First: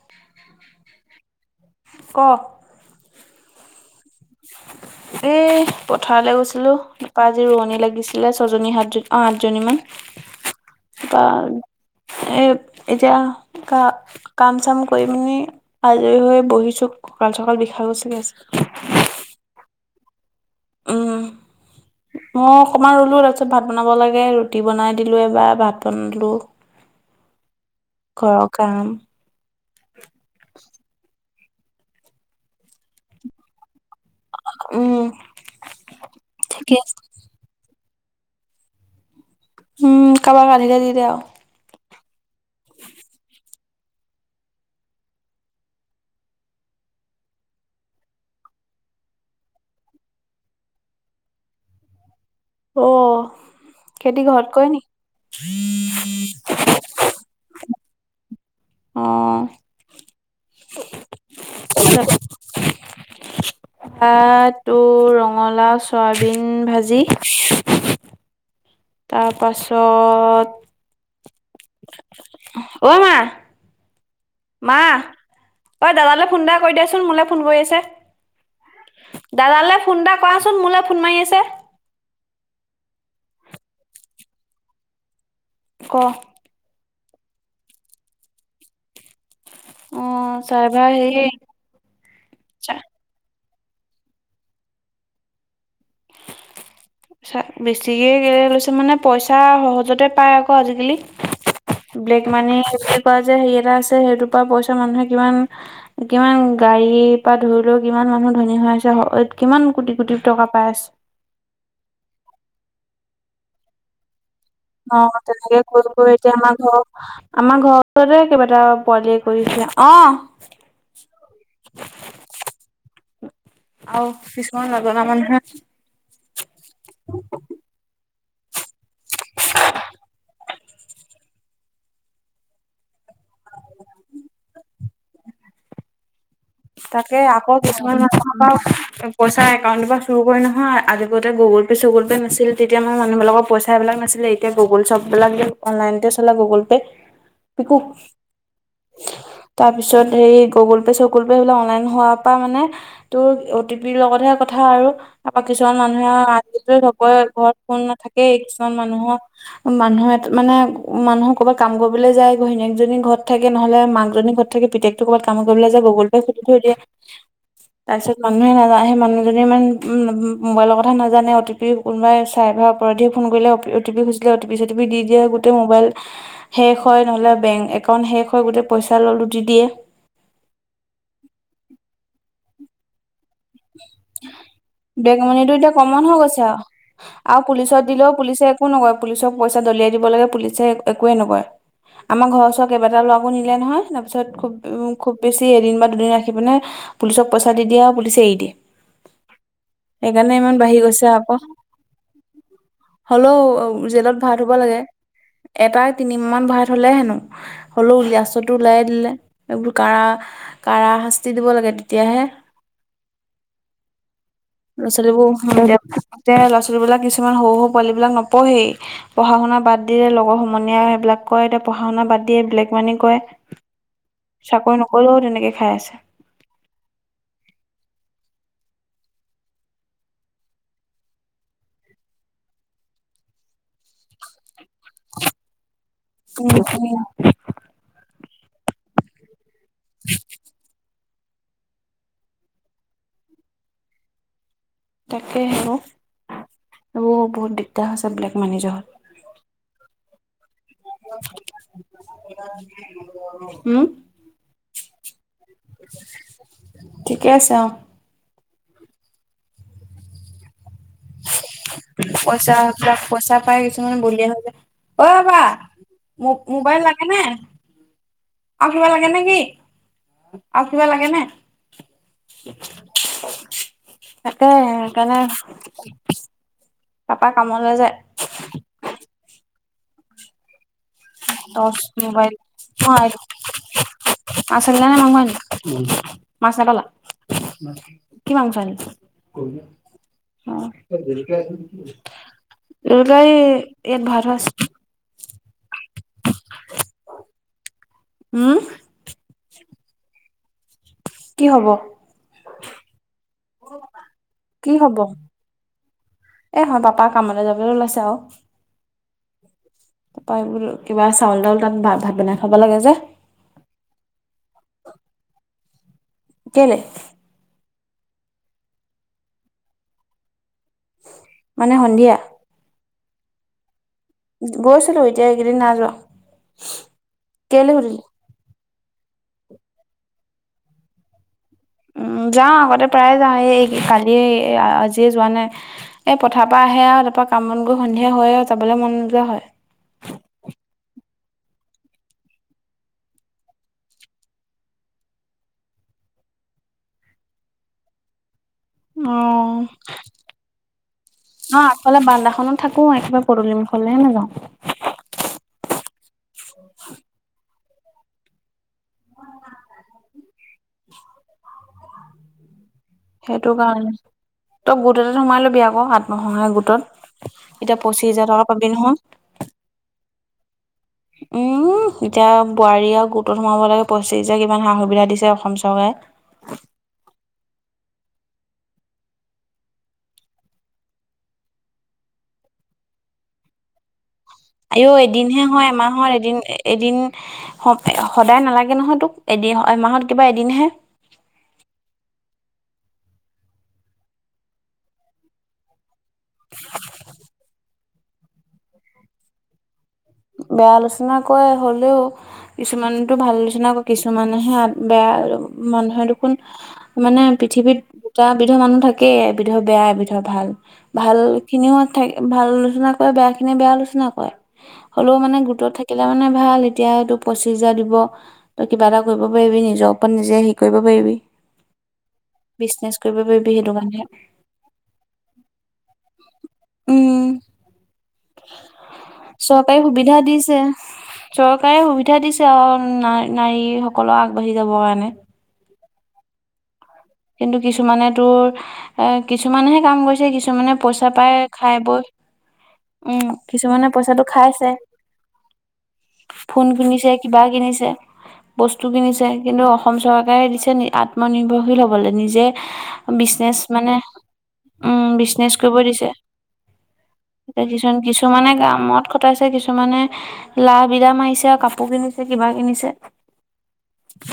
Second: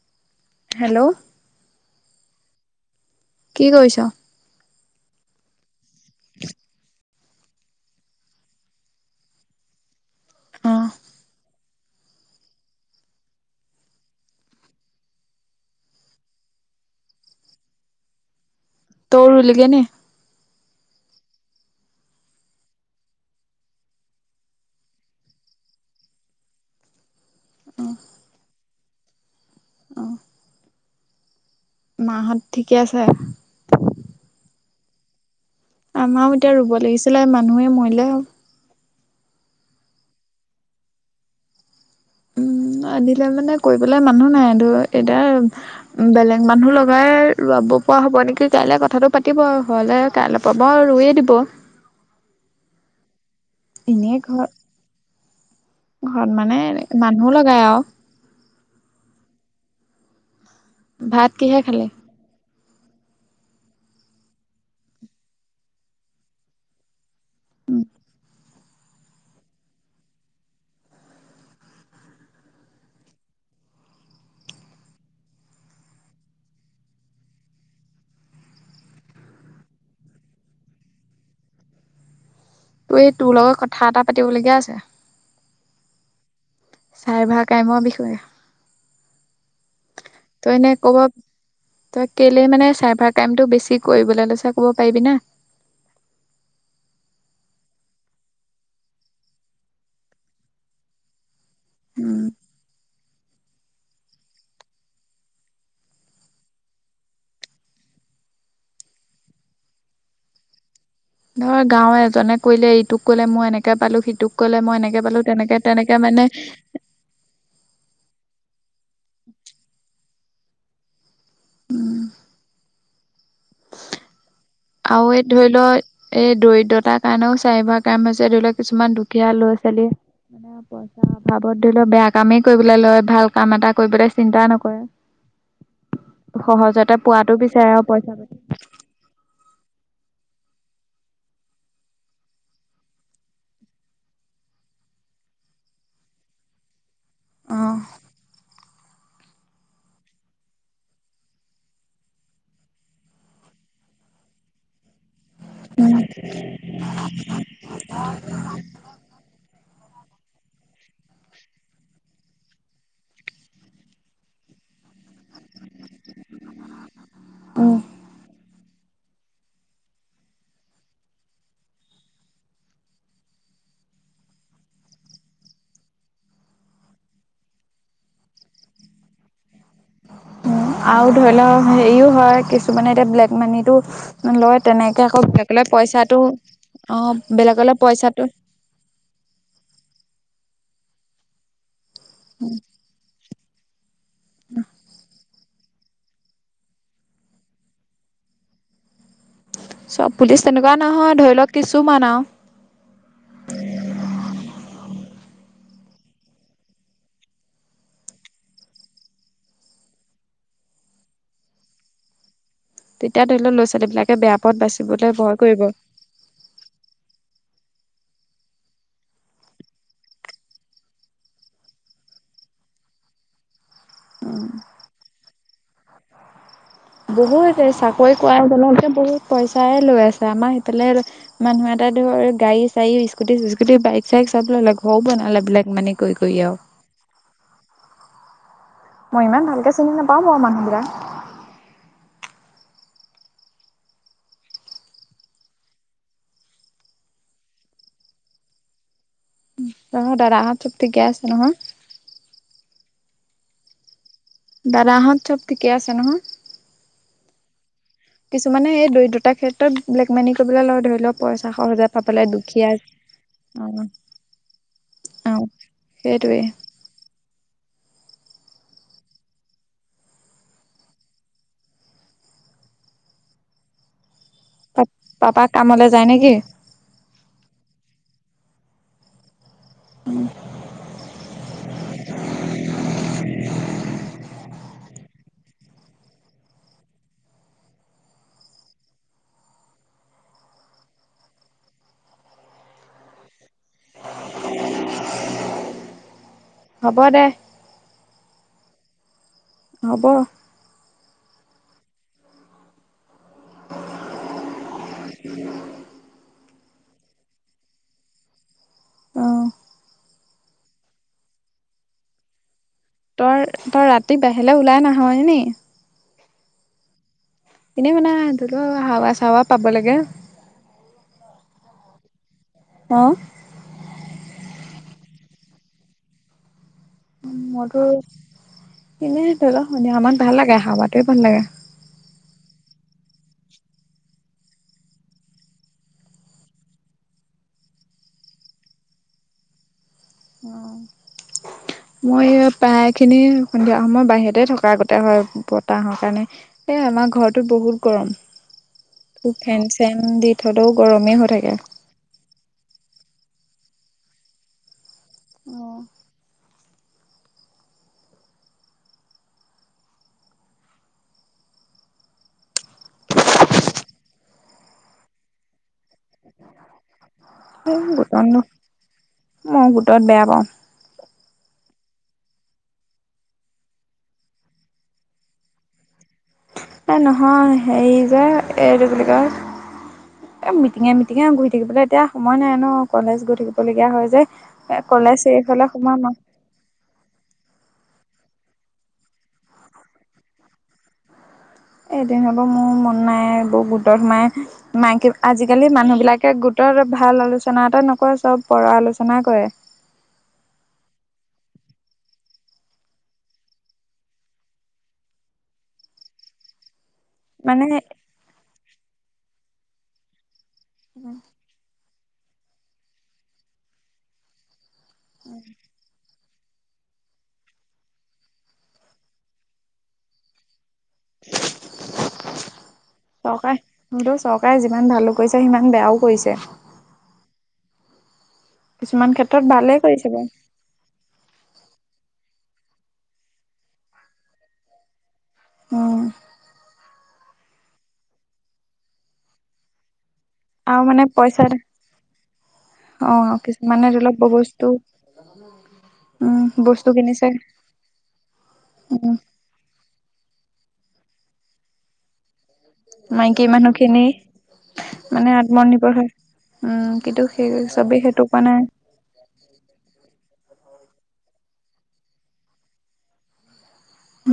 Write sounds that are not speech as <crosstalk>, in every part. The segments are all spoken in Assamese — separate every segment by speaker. Speaker 1: <inaudible>
Speaker 2: হেল্ল'?
Speaker 1: ক?
Speaker 2: কি কৰিছ?
Speaker 1: এ পথাৰলৈ গৈছিলো। তপ আজি ৰোৱনী লাগিছিলে ছয়জনী সাতজন অ, সাতজনী মমান
Speaker 2: অ
Speaker 1: তপা এই এতিয়া কা কাম চাম কৰি পি আজৰি হৈ বহিছো ককাল চকাল বিষা গুচি গ আছে
Speaker 2: তৌৰ ল কেেনেে
Speaker 1: উম
Speaker 2: <inaudible>
Speaker 1: মই অকণমান ৰুলো তাৰপিছত ভাত বনাব লাগে ৰুটি বনাই দিলো এবাৰ ভাত বনালো
Speaker 2: অ
Speaker 1: ঘৰৰ কাম
Speaker 2: মাহঁত ঠিকে আছে
Speaker 1: উম
Speaker 2: আমাৰও এতিয়া ৰুব
Speaker 1: ঠিকে আছে
Speaker 2: লাগিছিলে মানুহে মৰিলে হ
Speaker 1: উম কাৰোবাক গ আঢধিকে দি দে আৰু
Speaker 2: উম আহনিলে মানে কৰিবলৈাই মানুহ নাই এতিয়া উ বেলেগ মানুহ লগাই ৰব পৰা হ'ব নেকি কাইলৈ কথাটো পাতিব আৰু ঘৰলে তাই অলপাবাৰ ৰুৱে দিব
Speaker 1: অ
Speaker 2: এনেই
Speaker 1: খেতি
Speaker 2: ঘৰ
Speaker 1: ঘৰত কৰে নেি
Speaker 2: মানুহো লগাই আৰু
Speaker 1: অঁ
Speaker 2: ভাত কিহে খালে
Speaker 1: তাতো ৰঙালাও চয়াবিন ভাজি
Speaker 2: ত
Speaker 1: তাৰপাছত অ মা মা অঐ দাদালৈ ফোন এটা কৰি দিয়াচোন মোলৈ ফোন কৰি আছে দাদালৈ ফোন এটা কৰাচোন মোলৈ ফোন মাৰি আছে
Speaker 2: তোৰ এই তোৰ লগত কথা এটা পাতিবলগীয়া আছে
Speaker 1: ক
Speaker 2: চাই ভা কামৰ বিষয়ে
Speaker 1: অ
Speaker 2: তই এনে
Speaker 1: চাৰ্ভাৰ
Speaker 2: কব
Speaker 1: হেৰি
Speaker 2: তই কেলেই মানে চাৰ্ভাৰ কাইমটো বেছি কৰিবলৈ লৈছ ক'ব পাৰিবি না
Speaker 1: বেছিকে লৈছে মানে পইচা সহজতে পায় আকৌ আজিকালি ব্লেক
Speaker 2: উম
Speaker 1: মানি যদি কোৱা যে হেৰি এটা আছে সেইটোৰ পৰা পইচা মানুহে কিমান কিমান গাড়ীৰ পৰা ধৰিলেও কিমান মানুহ ধনী হৈ আছে কিমান কোটি কোটি টকা পাই আছে
Speaker 2: ধৰ গাঁৱৰ এজনে কলে ইটোক কলে মই এনেকে পালো সিটোক ক'লে মই এনেকে
Speaker 1: অ
Speaker 2: পালো
Speaker 1: তেনেকে ক
Speaker 2: মানে
Speaker 1: এতিয়া আমাৰ ঘৰ আমাৰ ঘৰ কেইিবাটা পোৱলিয় কৰিছে অ
Speaker 2: উম
Speaker 1: অ
Speaker 2: আৰু এই ধৰি লও এই দৰিদ্ৰতাৰ কাৰণেও চাৰিভাগ কাম আছে ধৰি লওক কিছুমান দুখীয়া ল'ৰা ছোৱালী পইচাৰ অভাৱত ধৰি লওক বেয়া কামেই কৰিবলৈ লয় ভাল কাম এটা কৰিবলে চিন্তা নকৰে <inaudible> সহজতে
Speaker 1: তাকে
Speaker 2: পোৱাতো
Speaker 1: আকৌ
Speaker 2: বিচাৰে আৰু
Speaker 1: কিছুমান ন
Speaker 2: পইচা পাতি
Speaker 1: পইচা একাউণ্টৰ পৰা চুৰ কৰি নহয় আজিতে গুগল পে চুগুল পে' নাছিল তেতিয়া মানে মানুহবিলাকৰ পইচাববিলাক নাছিলে এতিয়া গুগল চ্ববলাক অনলাইনতে চলা গুগল পে'
Speaker 2: অ
Speaker 1: বিু তাৰপিছত স গুগল পে চ েল হ মোৰট তপৰা কিছুমান মানুহে আজ ঘৰত ফোন নাথাকেই কিছুমান মানুহৰ মানুহ এটা মানে মানুহৰ ক'বাত কাম কৰিবলৈ যায় ঘৈণীয়েকজনী ঘৰত থাকে নহলে মাক জনী ঘৰত থ থাক পিতেকতটো ক'বাত কাম কৰিবলৈ যায় গগল ফুুলি থৈ দিয়ে
Speaker 2: উম
Speaker 1: তাৰ পিছত মানুহে নাজানে সেই মানুহজনী ইমান উ মোবাইলৰ কথা নাজানে অটি পি কোনোবাই চাই ভ পৰাধীয়ে ফোন কৰিলে অ িুজিলে অ টি চ ি দি দিয়ে গোট মোবাইল শেষ হয় নহলে বেংক একাউণ্ট শেষ হয় গোটেই পইচা ল উটি দিয়ে
Speaker 2: আৰু ধৰি লওক হেৰিও হয় কিছুমানে এতিয়া ব্লেক মানিত লয় তেনেকে আকৌ
Speaker 1: বেগমনিটো
Speaker 2: বেলেগলৈ
Speaker 1: এতিয়া কমন হৈ
Speaker 2: পইচাটো
Speaker 1: গৈছে আৰু
Speaker 2: অ'
Speaker 1: আৰু
Speaker 2: বেলেগলৈ
Speaker 1: পুলিচত দিলেও
Speaker 2: পইচাটো
Speaker 1: পুলিচে একো নকয় পুলিচক পইচা দলিয়াই দিব লাগে পুলিচে একোৱে নকয়। আমাৰ ঘৰ ওচৰত কেইবাটাও ল'ৰাকো নিলে নহয় তাৰপিছত খুব উ, খুব বেছি এদিন বা দুদিন ৰাখি পিনে পুলিচক পইচা দি দিয়ে আৰু পুলিচে এৰি দিয়ে।
Speaker 2: চব
Speaker 1: সেইকাৰণে
Speaker 2: পুলিচ
Speaker 1: ইমান
Speaker 2: তেনেকুৱা
Speaker 1: বাঢ়ি গৈছে
Speaker 2: নহয় ধৰি
Speaker 1: আকৌ।
Speaker 2: লওক কিছুমান আৰু
Speaker 1: হ'লেও জেলত ভৰাই থ'ব লাগে। এটাই তিনিমান ভৰাই থ'লে হেনো। হ'লেও লাস্তততো উলায়ে দিলে। এইবোৰ কাঢ়া কাঢ়া শাস্তি দিব লাগে তেতিয়াহে
Speaker 2: তেতিয়া ধৰি ল'ৰা ছোৱালীবিলাক বেয়া। পথ বাচিবলৈ
Speaker 1: ল'ৰাোৱালীবোৰ,
Speaker 2: ভয় কৰিব।
Speaker 1: ল'ৰা ছোৱালীবিলাক কিছুমান সৰু সৰু পোৱালীবিলাক নপঢ়েই। পঢ়া শুনা বাদ দিয়ে লগৰ সমনীয়া সেইবিলাক কৰে, এতিয়া পঢ়া শুনা বাদ দিয়ে ব্লেক মানি কৰে। চাকৰি নকলেও তেনেকে খাই আছে।
Speaker 2: বহুত এ, চাকৰি কৰাই তেওঁলে বহুত পইচাই লৈ আছে। আমাৰ সেইফালে মানুহ এটা ধৰ গাড়ী চাৰি স্কুটি চিস্কোটি, বাইক চাইক চব ললে। ঘৰ বনালে ব্লেক মানি কৰি কৰি
Speaker 1: উম
Speaker 2: আৰু।
Speaker 1: উম।
Speaker 2: মই ইমান ভালকে চিনি নাপাওঁ মোৰ মানুহবিলাক।
Speaker 1: তাকেহে। এইবোৰ বহুত দিগদাৰ হৈছে ব্লেক মানি য
Speaker 2: ত' দাদাহঁত চব ঠিকে আছে নহয়?
Speaker 1: হুম?
Speaker 2: দাদাহঁত চব ঠিকে আছে নহয়?
Speaker 1: ঠিকে আছে অ'।
Speaker 2: কিছুমানে এই দৰিদ্ৰতাৰ ক্ষেত্ৰত ব্লেক মানি কৰিবলৈ লয়। ধৰি লওক পইচা সহজে পাবলৈ
Speaker 1: পইচা
Speaker 2: দুখীয়া
Speaker 1: পইচা পাই কিছুমান বলিয় হৈ যায়। অ' বা
Speaker 2: সেইটোৱে।
Speaker 1: ম-মোবাইল লাগেনে? আৰু কিবা লাগে নেকি? আৰু কিবা লাগে নে? তাকে সেইকাৰণে
Speaker 2: পাপা কামলৈ যায় নেকি?
Speaker 1: পাপা কামলৈ যায়।
Speaker 2: উম।
Speaker 1: Torch mobile. অ' আছালে নহয় নি, মাছ নাপালা? কি মাংস আনিলা? অ' বেটাৰী ইয়াত ভৰাই থোৱা আছে।
Speaker 2: হ'ব দে।
Speaker 1: হুম?
Speaker 2: হ'ব।
Speaker 1: কি হ'ব? কি হ'ব? এ, হ'ব পাপা কামলৈ যাবলৈ ওলাইছে আৰু।
Speaker 2: অ'।
Speaker 1: পাপাই বুলো কিবা চাউল তাউল তাত ভাত বনাই খাব লাগে যে।
Speaker 2: তই তই ৰাতি বাহিৰলৈ ওলাই নাহয়নি?
Speaker 1: কেলে?
Speaker 2: এনেই মানে ধৰি ল' হাৱা চাৱা পাব লাগে।
Speaker 1: মানে সন্ধিয়া?
Speaker 2: অ'।
Speaker 1: গৈছিলোঁ। এতিয়া এইকেইদিন নাই যোৱা। কেলে
Speaker 2: মইতো
Speaker 1: সুধিলি?
Speaker 2: এনে ধৰি লও সন্ধিয়ামান ভাল লাগে, ভাল লাগে।
Speaker 1: উম, যাওঁ আগতে প্ৰায়ে যাওঁ, এই কালিয় আজিয়ে যোৱা নাই। এ, পথাৰপা আহে আৰু তাৰপৰা কাম বন কৰি সন্ধিয়া হয় আৰু যাবলৈ মন নোযোৱা হয়।
Speaker 2: উম। মই প্ৰায় খিনি সন্ধিয়া সময় বাহিৰতে থকা আগোতে হয় বতাহৰ কাৰণে এ আমাৰ ঘৰটোত বহুত গৰম
Speaker 1: অ',
Speaker 2: ফেন চেন দি থলেও গৰমেই হৈ থাকে
Speaker 1: অ'লে বান্দাখনত থাকো একেবাৰে পদুলি মখললেহে নাযাওঁ
Speaker 2: অ
Speaker 1: হয় সেইটো কাৰণে তই গোট এটাত সোমাই লবি আকৌ আাত আত্ম সহায়ক গোটত এতিয়া পঁচিশ
Speaker 2: গোটত
Speaker 1: হোজাৰ টকা পাবি নহয়
Speaker 2: মই গোটত বেয়া <inaudible>
Speaker 1: এতিয়া বোৱাৰী আৰু গোটত সোমাব লাগে পঁচিছ হাজাৰ কিমান সা সুবিধা দিছে অসম চৰকাৰে
Speaker 2: এই নহয় হেৰি যে এইটো বুলি কয় মিটিঙে মিটিঙে ঘুৰি থাকিবলৈ এতিয়া সময় নাই ন কলেজ গৈ থাকিবলগীয়া হয় যে এ
Speaker 1: আও
Speaker 2: কলেজ
Speaker 1: এদিনহে
Speaker 2: শেষ হ'লে
Speaker 1: হয়
Speaker 2: সোমাম
Speaker 1: এমাহৰ
Speaker 2: আৰু
Speaker 1: এদিন এদিন সদায় নালাগে নহয় তোক এদিন এমাহত কিবা এদিনহে
Speaker 2: এদিন হতো মোৰ মন নাই ব গোটত সোমাই মাইক আজিকালি মানুহবিলাক গোটৰ ভাল আলোচনা এটা নকৰে চব পৰ আলোচনাাই কৰে
Speaker 1: বেয়া আলোচনা কৰে হলেও কিছুমানতো ভাল নিচিনা আকৌ কিছুমানেহে বেয়া মানুহে দেখোন মানে পৃথিৱীত দুটা বিধৰ মানুহ থাকেই এবিধৰ বেয়া এবিধ ভাল ভাল খিনিও থাকে ভাল আলোচনা কৰে বেয়া খিনিয়ে বেয়া আলোচনা কৰে হ'লেও মানে গোটত থাকিলে মানে ভাল এতিয়াটো পঁচিছ হাজাৰ দিব তই কিবা এটা কৰিব পাৰিবি নিজৰ ওপৰত নিজে হেৰি কৰিব পাৰিবি বিজনেচ কৰিব পাৰিবি সেইটো কাৰণে
Speaker 2: চৰকাৰেতো চৰকাৰে যিমান ভালো কৰিছে সিমান বেয়াও কৰিছে
Speaker 1: উম
Speaker 2: কিছুমান ক্ষেত্ৰত ভাল
Speaker 1: তাই সুবিধা দিছে চৰকাৰে সুবিধা দিছে আৰু ন নাৰীসকলক আগবাঢ়ি যাবৰ কাৰণে
Speaker 2: উম
Speaker 1: কিন্তু কিছুমানে তোৰ এ কিছুমানেহে কাম কৰিছে কিছুমানে
Speaker 2: আৰু
Speaker 1: কিছুমানে
Speaker 2: মানে
Speaker 1: পইচা পায় খাই বৈ
Speaker 2: অ
Speaker 1: উম, কিছুমানে
Speaker 2: ধৰি লওক
Speaker 1: পইচাটো
Speaker 2: বস্তু
Speaker 1: খাইছে
Speaker 2: উম
Speaker 1: ফোন
Speaker 2: বস্তু
Speaker 1: কিনিছে কিবা কিনিছে, বস্তু
Speaker 2: উম
Speaker 1: কিনিছে কিন্তু অসম চৰকাৰে দিছে নি-আত্মনিৰ্ভৰশীল হ'বলে নিজে
Speaker 2: মাইকী
Speaker 1: বিচনেচ মানে
Speaker 2: মানুহখিনি
Speaker 1: উম
Speaker 2: মানে
Speaker 1: বিচনেচ কৰিব
Speaker 2: আত্মনিৰ্ভৰ
Speaker 1: দিছে,
Speaker 2: হয় উম কিন্তু সেই
Speaker 1: এতিয়া
Speaker 2: চবেই সেইটো কোৱা
Speaker 1: কিছুমান-কিছুমানে
Speaker 2: নাই
Speaker 1: কামত খত তাইছে কিছুমানে, লা-বিদা মাইছে আক কাপোৰ কিনিছে কিবা কিনিছে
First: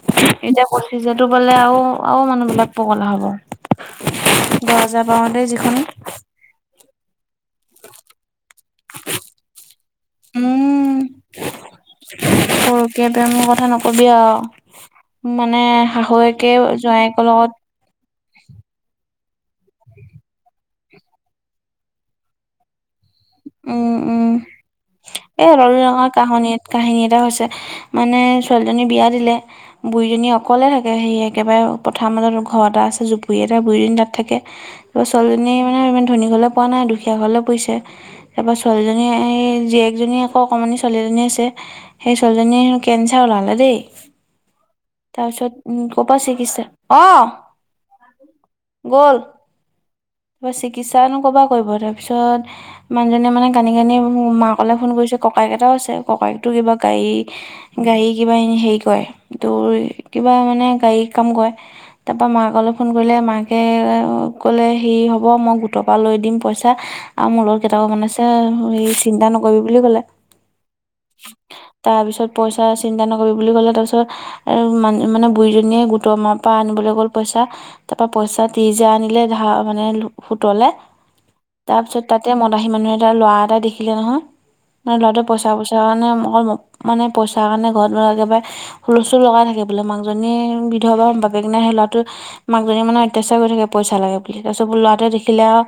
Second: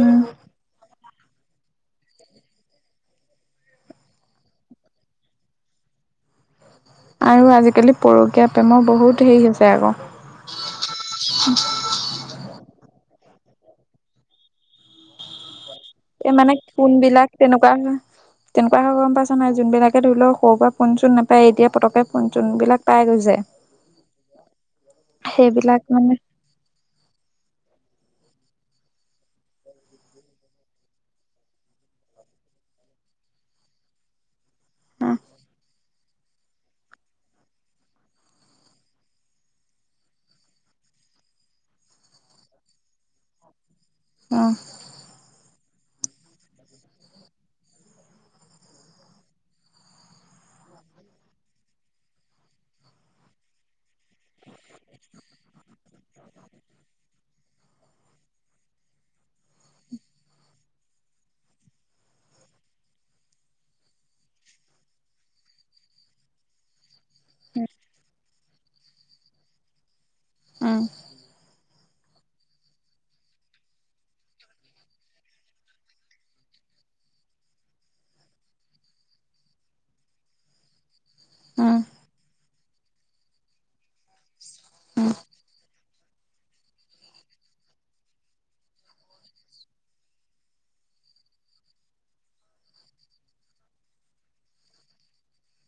Speaker 2: উম
Speaker 1: এতিয়া পচিশ জাৰটো পালে আও, আও মানুহবোৰ বাপ পগলা হ'ব, দহ হজাৰ পাওঁতে যিখন
Speaker 2: আৰু আজিকালি পৰকীয়া প্ৰেমৰ বহুত হেৰি হৈছে আকৌ
Speaker 1: উম পৰকীয়া প্ৰেমৰ কথা নকবিয়ে আও, মানেহ শাহুৱেকে জোৱায়েকৰ লগত
Speaker 2: কোৱা না তেনেকুৱা হয়গৈ গম পাইছ নাই যোনবিলাকে ধৰি লও সৰুৰ পৰা ফোন চোন নাপায় এতিয়া পতককে ফোন-চোন বিলাক পাই গৈছ
Speaker 1: উম-উম, এ ৰ'ল
Speaker 2: সেইবিলাক
Speaker 1: ল্যঙত
Speaker 2: মানে
Speaker 1: কাহনী, কাহিনী এটা হৈছে মানে ছোৱালীজনী বিয়া দিলে বুৰীজনী অকলে থাকে সেই একেবাৰে পথাৰ মাজত ঘৰ এটা আছে জুপুৰি এটা বুৰীজনী তাত থাকে
Speaker 2: উম
Speaker 1: পা-ছোৱালীজনীয়ে মানে ইমান ধনী ঘৰলৈ পোৱা নাই দুখীয়া ঘৰলৈ পৰিছে তাৰপৰা ছোৱালীজনী হেই জীয়েকজনী আকৌ অকমানি ছোৱালীজনী আছে সেই ছোৱালীজনীৰ কেঞ্চাৰ ওলালে দেই
Speaker 2: উম
Speaker 1: তাৰছত উম কৌ'পা চিকিৎসা অহ গ'ল, পা চিকিৎসানো কৰপা কৰিব তাৰপিছত মানুহজনীয়ে মানে কানি-কানি মোৰ মাকলে ফোন কৰিছে ককাইক এটাও আছে ককাইকতো কিবা গা'ই গাড়ী কিবা এনে হেৰি কৰে তোৰ কিবা মানে গাড়ী কাম কৰে তা'প্পা মাকলৈ ফোন কৰিলে মাকে ক'লে আও ক'লে হেই হ'ব ম গোটৰপা লৈ দিম পইচা আও মোৰ লগৰ কেটাওমন আছে হ-হেৰি চিন্তা নকৰিবি বুলি ক'লে
Speaker 2: উম
Speaker 1: তাৰ পিছত পইচা চিন্তা নকৰিবি বুলি ক'লে তাৰছত আৰু মান-মানে বুৰীজনীয়ে গোটৰমাপা আনিবলৈ গ'ল পইচা তাপা পইচা তিৰিশজা আনিলে ধাৰ মানে লুহ, সুতলে
Speaker 2: উম
Speaker 1: তাৰ পিছত তাতে মদাহী মানুহ এটাৰ ল'ৰা এটা দেখিলে নহয়, নাই
Speaker 2: উম
Speaker 1: ল'ৰাটোৱে পইচা বস্ তেৱানে মই মপ, মানে পইচাৰ কাৰণে ঘৰত কিবা লাগিব পাৰে হুলস্থুল লগাই থাকে বোলে মাকজনীয়ে আৰু বিধবা বাপেক নাই সে-ল'ৰাটো মাকজনী মানে অত্যাচাৰ কৰি থাকে পইচা লাগে বুলি তাৰছত বোল-ল'ৰাটোৱে দেখিলে আও,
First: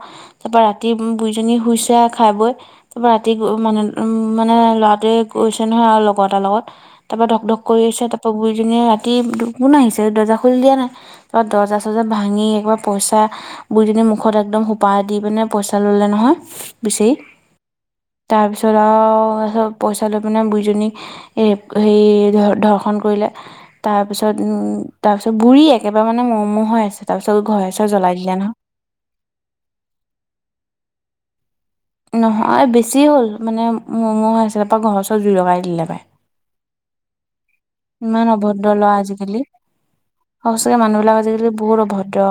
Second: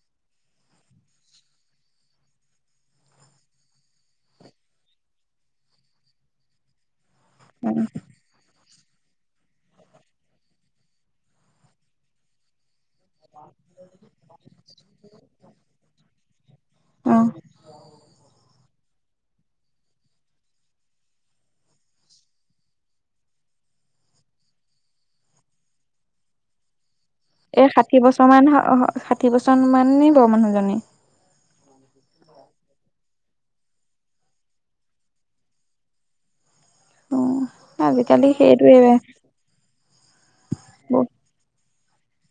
Speaker 1: তাপা ৰাতি <unintelligible> বুৰীজনী শুইছে আ খাই-বৈ তাৰপা ৰাতি গৌ মনেন উম মানে ল'ৰাটোৱে কৈছে নহয় আৰু লগৰ এটাৰ লগত তাৰপা ধক্-ধক্
Speaker 2: উম
Speaker 1: কৰিছে তাপ পৌগুৰীজনীয়ে ৰাতি দু-কোন আহিছে দৰ্জা খুলি দিয়া নাই, তত দৰ্জা-চৰ্জা ভাঙি একবাপ পইচা বুইজনীয়ে মুখত একদম সোপা দি পিনে পইচা লে নহয়, বিচেয়ি
Speaker 2: উম।
Speaker 1: তাৰপিছত আও তাৰছত পইচা লৈ পিনে বুইজনীক ৰেপ, হেই ধৰ-ধৰ্ষণ কৰিলে তাৰ পিছত উম, তাৰপিছত বুৰী একেবাৰে মানে মও-মও হৈ আছেত
Speaker 2: এই ষাঠি বছৰ মান হ-হ ষাঠি বছন মান্নিব মানুহজনী
Speaker 1: নহয় বেছি হ'ল মানে মৌও-মৌও হৈ আছিলে পা ঘৰ-চৰ জুই লগাই দিলে পাই
Speaker 2: উম
Speaker 1: ইমান
Speaker 2: আজিকালি
Speaker 1: অভদ্ৰ ল'ৱা
Speaker 2: সেইটোৱে
Speaker 1: আজিকালি, সঁচাকে মানুহ বিলাক আজিকালি বহুত অভদ্ৰ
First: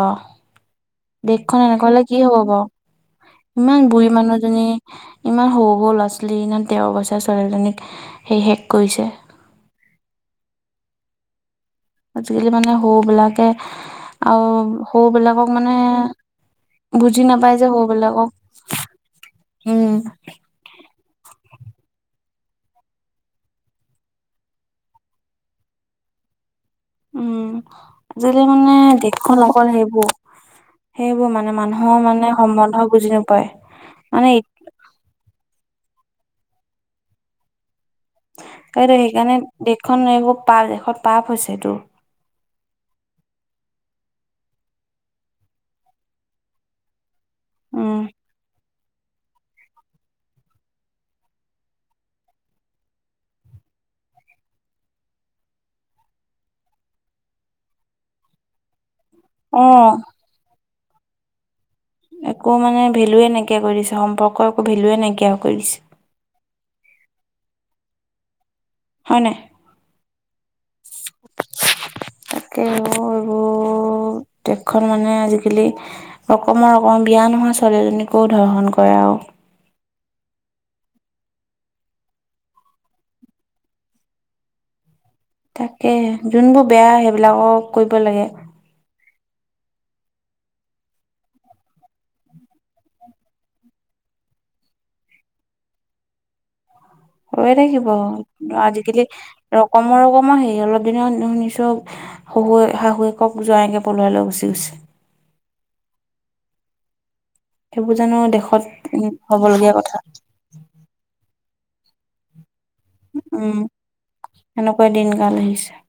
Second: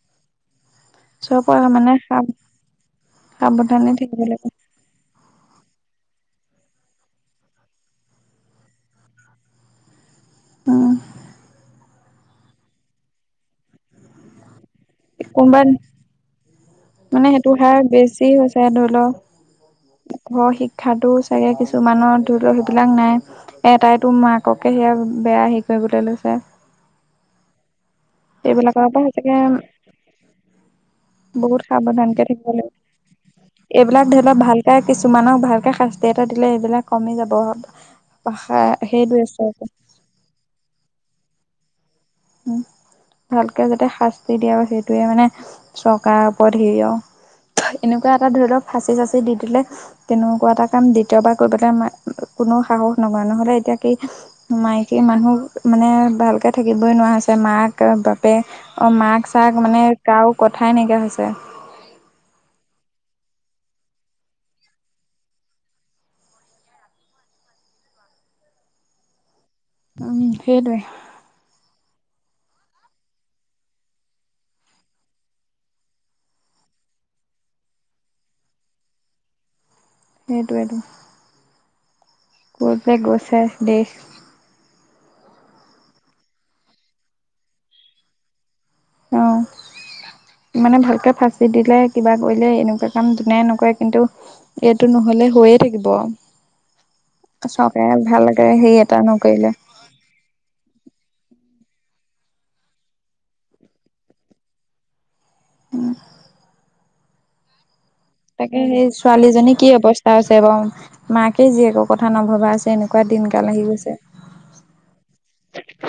Speaker 2: চব
Speaker 1: দেশখন এনেকুৱা
Speaker 2: মানে
Speaker 1: হলে কি
Speaker 2: সাৱ
Speaker 1: হব বাও, ইমান
Speaker 2: সাৱধানে
Speaker 1: বুৰী
Speaker 2: থাকিব লাগে
Speaker 1: মানুহজনী ইমান সৰু-সৰু ল'ৰা-ছোৱালী দিনা খন তেৰ বছৰ ছোৱালীজনীক, সেই শেষ কৰিছে
Speaker 2: উম
Speaker 1: আজিকালি মানে সৰু বিলাকে আৰু সৰু বিলাকক
Speaker 2: কোনোবা
Speaker 1: মানে বুজি
Speaker 2: মানে সেইটো
Speaker 1: নাপায় যে
Speaker 2: হাৰ বেছি
Speaker 1: সৰুবিলাকক
Speaker 2: হৈছে ধৰি লও
Speaker 1: উম।
Speaker 2: ঘৰৰ শিক্ষা ক্ষাতু চাগে কিছুমানৰ ধৰিলেই বিলাক নাই। এটাইতোৰ মাককে সেয়া বেয়া হে কৰিবলৈ লৈছে।
Speaker 1: উম আজিকালি মানে
Speaker 2: এইবিলাকৰ পৰা সঁচাকে
Speaker 1: দেশখন অকল সেইবোৰ। সেইবোৰ মানে
Speaker 2: বহুত
Speaker 1: মানুহৰ
Speaker 2: সাৱধানকে
Speaker 1: মানে
Speaker 2: থাকিব লাগিব
Speaker 1: সম্বন্ধ বুজি নোপায়
Speaker 2: এইবিলাক ধৰি লওক
Speaker 1: মানে
Speaker 2: ভালকে কিছুমানক ভালকে শাস্তি এটা দিলে এইবিলাক কমি যাব। ভাষা সেইটোৱে চ
Speaker 1: এখন এইবোৰ পাপ এখন পাপ হৈছে এইটো।
Speaker 2: উম ভালকে যাতে শাস্তি দিয়ে আৰু সেইটোয়ে মানে চৰকাৰৰ ওপৰত হেৰিও
Speaker 1: উম।
Speaker 2: এনেকুৱা এটা ধৰি লওক ফাঁচি চাচি দি দিলে তেনেকুৱা এটা কাম দ্বিতীয়বাৰ কৰিবলৈ আমাৰ কোনো সাহস নকৰে নহলে এতিয়া কি মাইকী মানুহ মানে ভালকে থাকিব বই নোৱাৰা হৈছে মাক বাপে অঁ মাক চাক মানে
Speaker 1: অ',
Speaker 2: কাৰো কথাই নাইকিয়া হৈছে
Speaker 1: একো মানে ভেলুৱয়ে নাইকিয়া কৰি দিছে সম্পৰ্কৰ একো ভেলুয়ে নাইকিয়া কৰি দিছে। হয় নাই?
Speaker 2: উম সেইদৰে।
Speaker 1: তাকে এইবোৰ দেশখন মানে আজিকালি ৰকমৰ ৰকমৰ বিয়া নোহোৱা ছোৱালীজনীকোও ধৰ্শন কৰে আৰু
Speaker 2: সেইটোৱেটো <unintelligible> পাই গৈছে দেশ
Speaker 1: তাকে যোনবোৰ বেয়া সেইবিলাকক কৰিব লাগে।
Speaker 2: অঁ। মানে ভালকৈ ফাঁচি দিলে কিবা কৰিলে এনেকুৱা কাম যোনাই নকৰে কিন্তু এইটো নহলে হৈয়ে থাকিব।
Speaker 1: হৈয়ে
Speaker 2: চৰকাৰে ভালকে সেই এটা নকৰিলে।
Speaker 1: কমৰ কমৰ হেৰি অলপ দিনা নিছো। শুৱে শাহুৱেকক <unintelligible> পলুৱাই লৈ গচি গৈছে।
Speaker 2: উম।
Speaker 1: সেইবোৰজানো
Speaker 2: তাকে সেই ছোৱালীজনী কি অৱস্থা আছে বাৰ মাকে যিয়েকৰ কথা নভবা আছে এনেকুৱা দিনকাল
Speaker 1: উম
Speaker 2: আহি গৈছে।
Speaker 1: সেনেকুৱা দিন কাল আহিছে।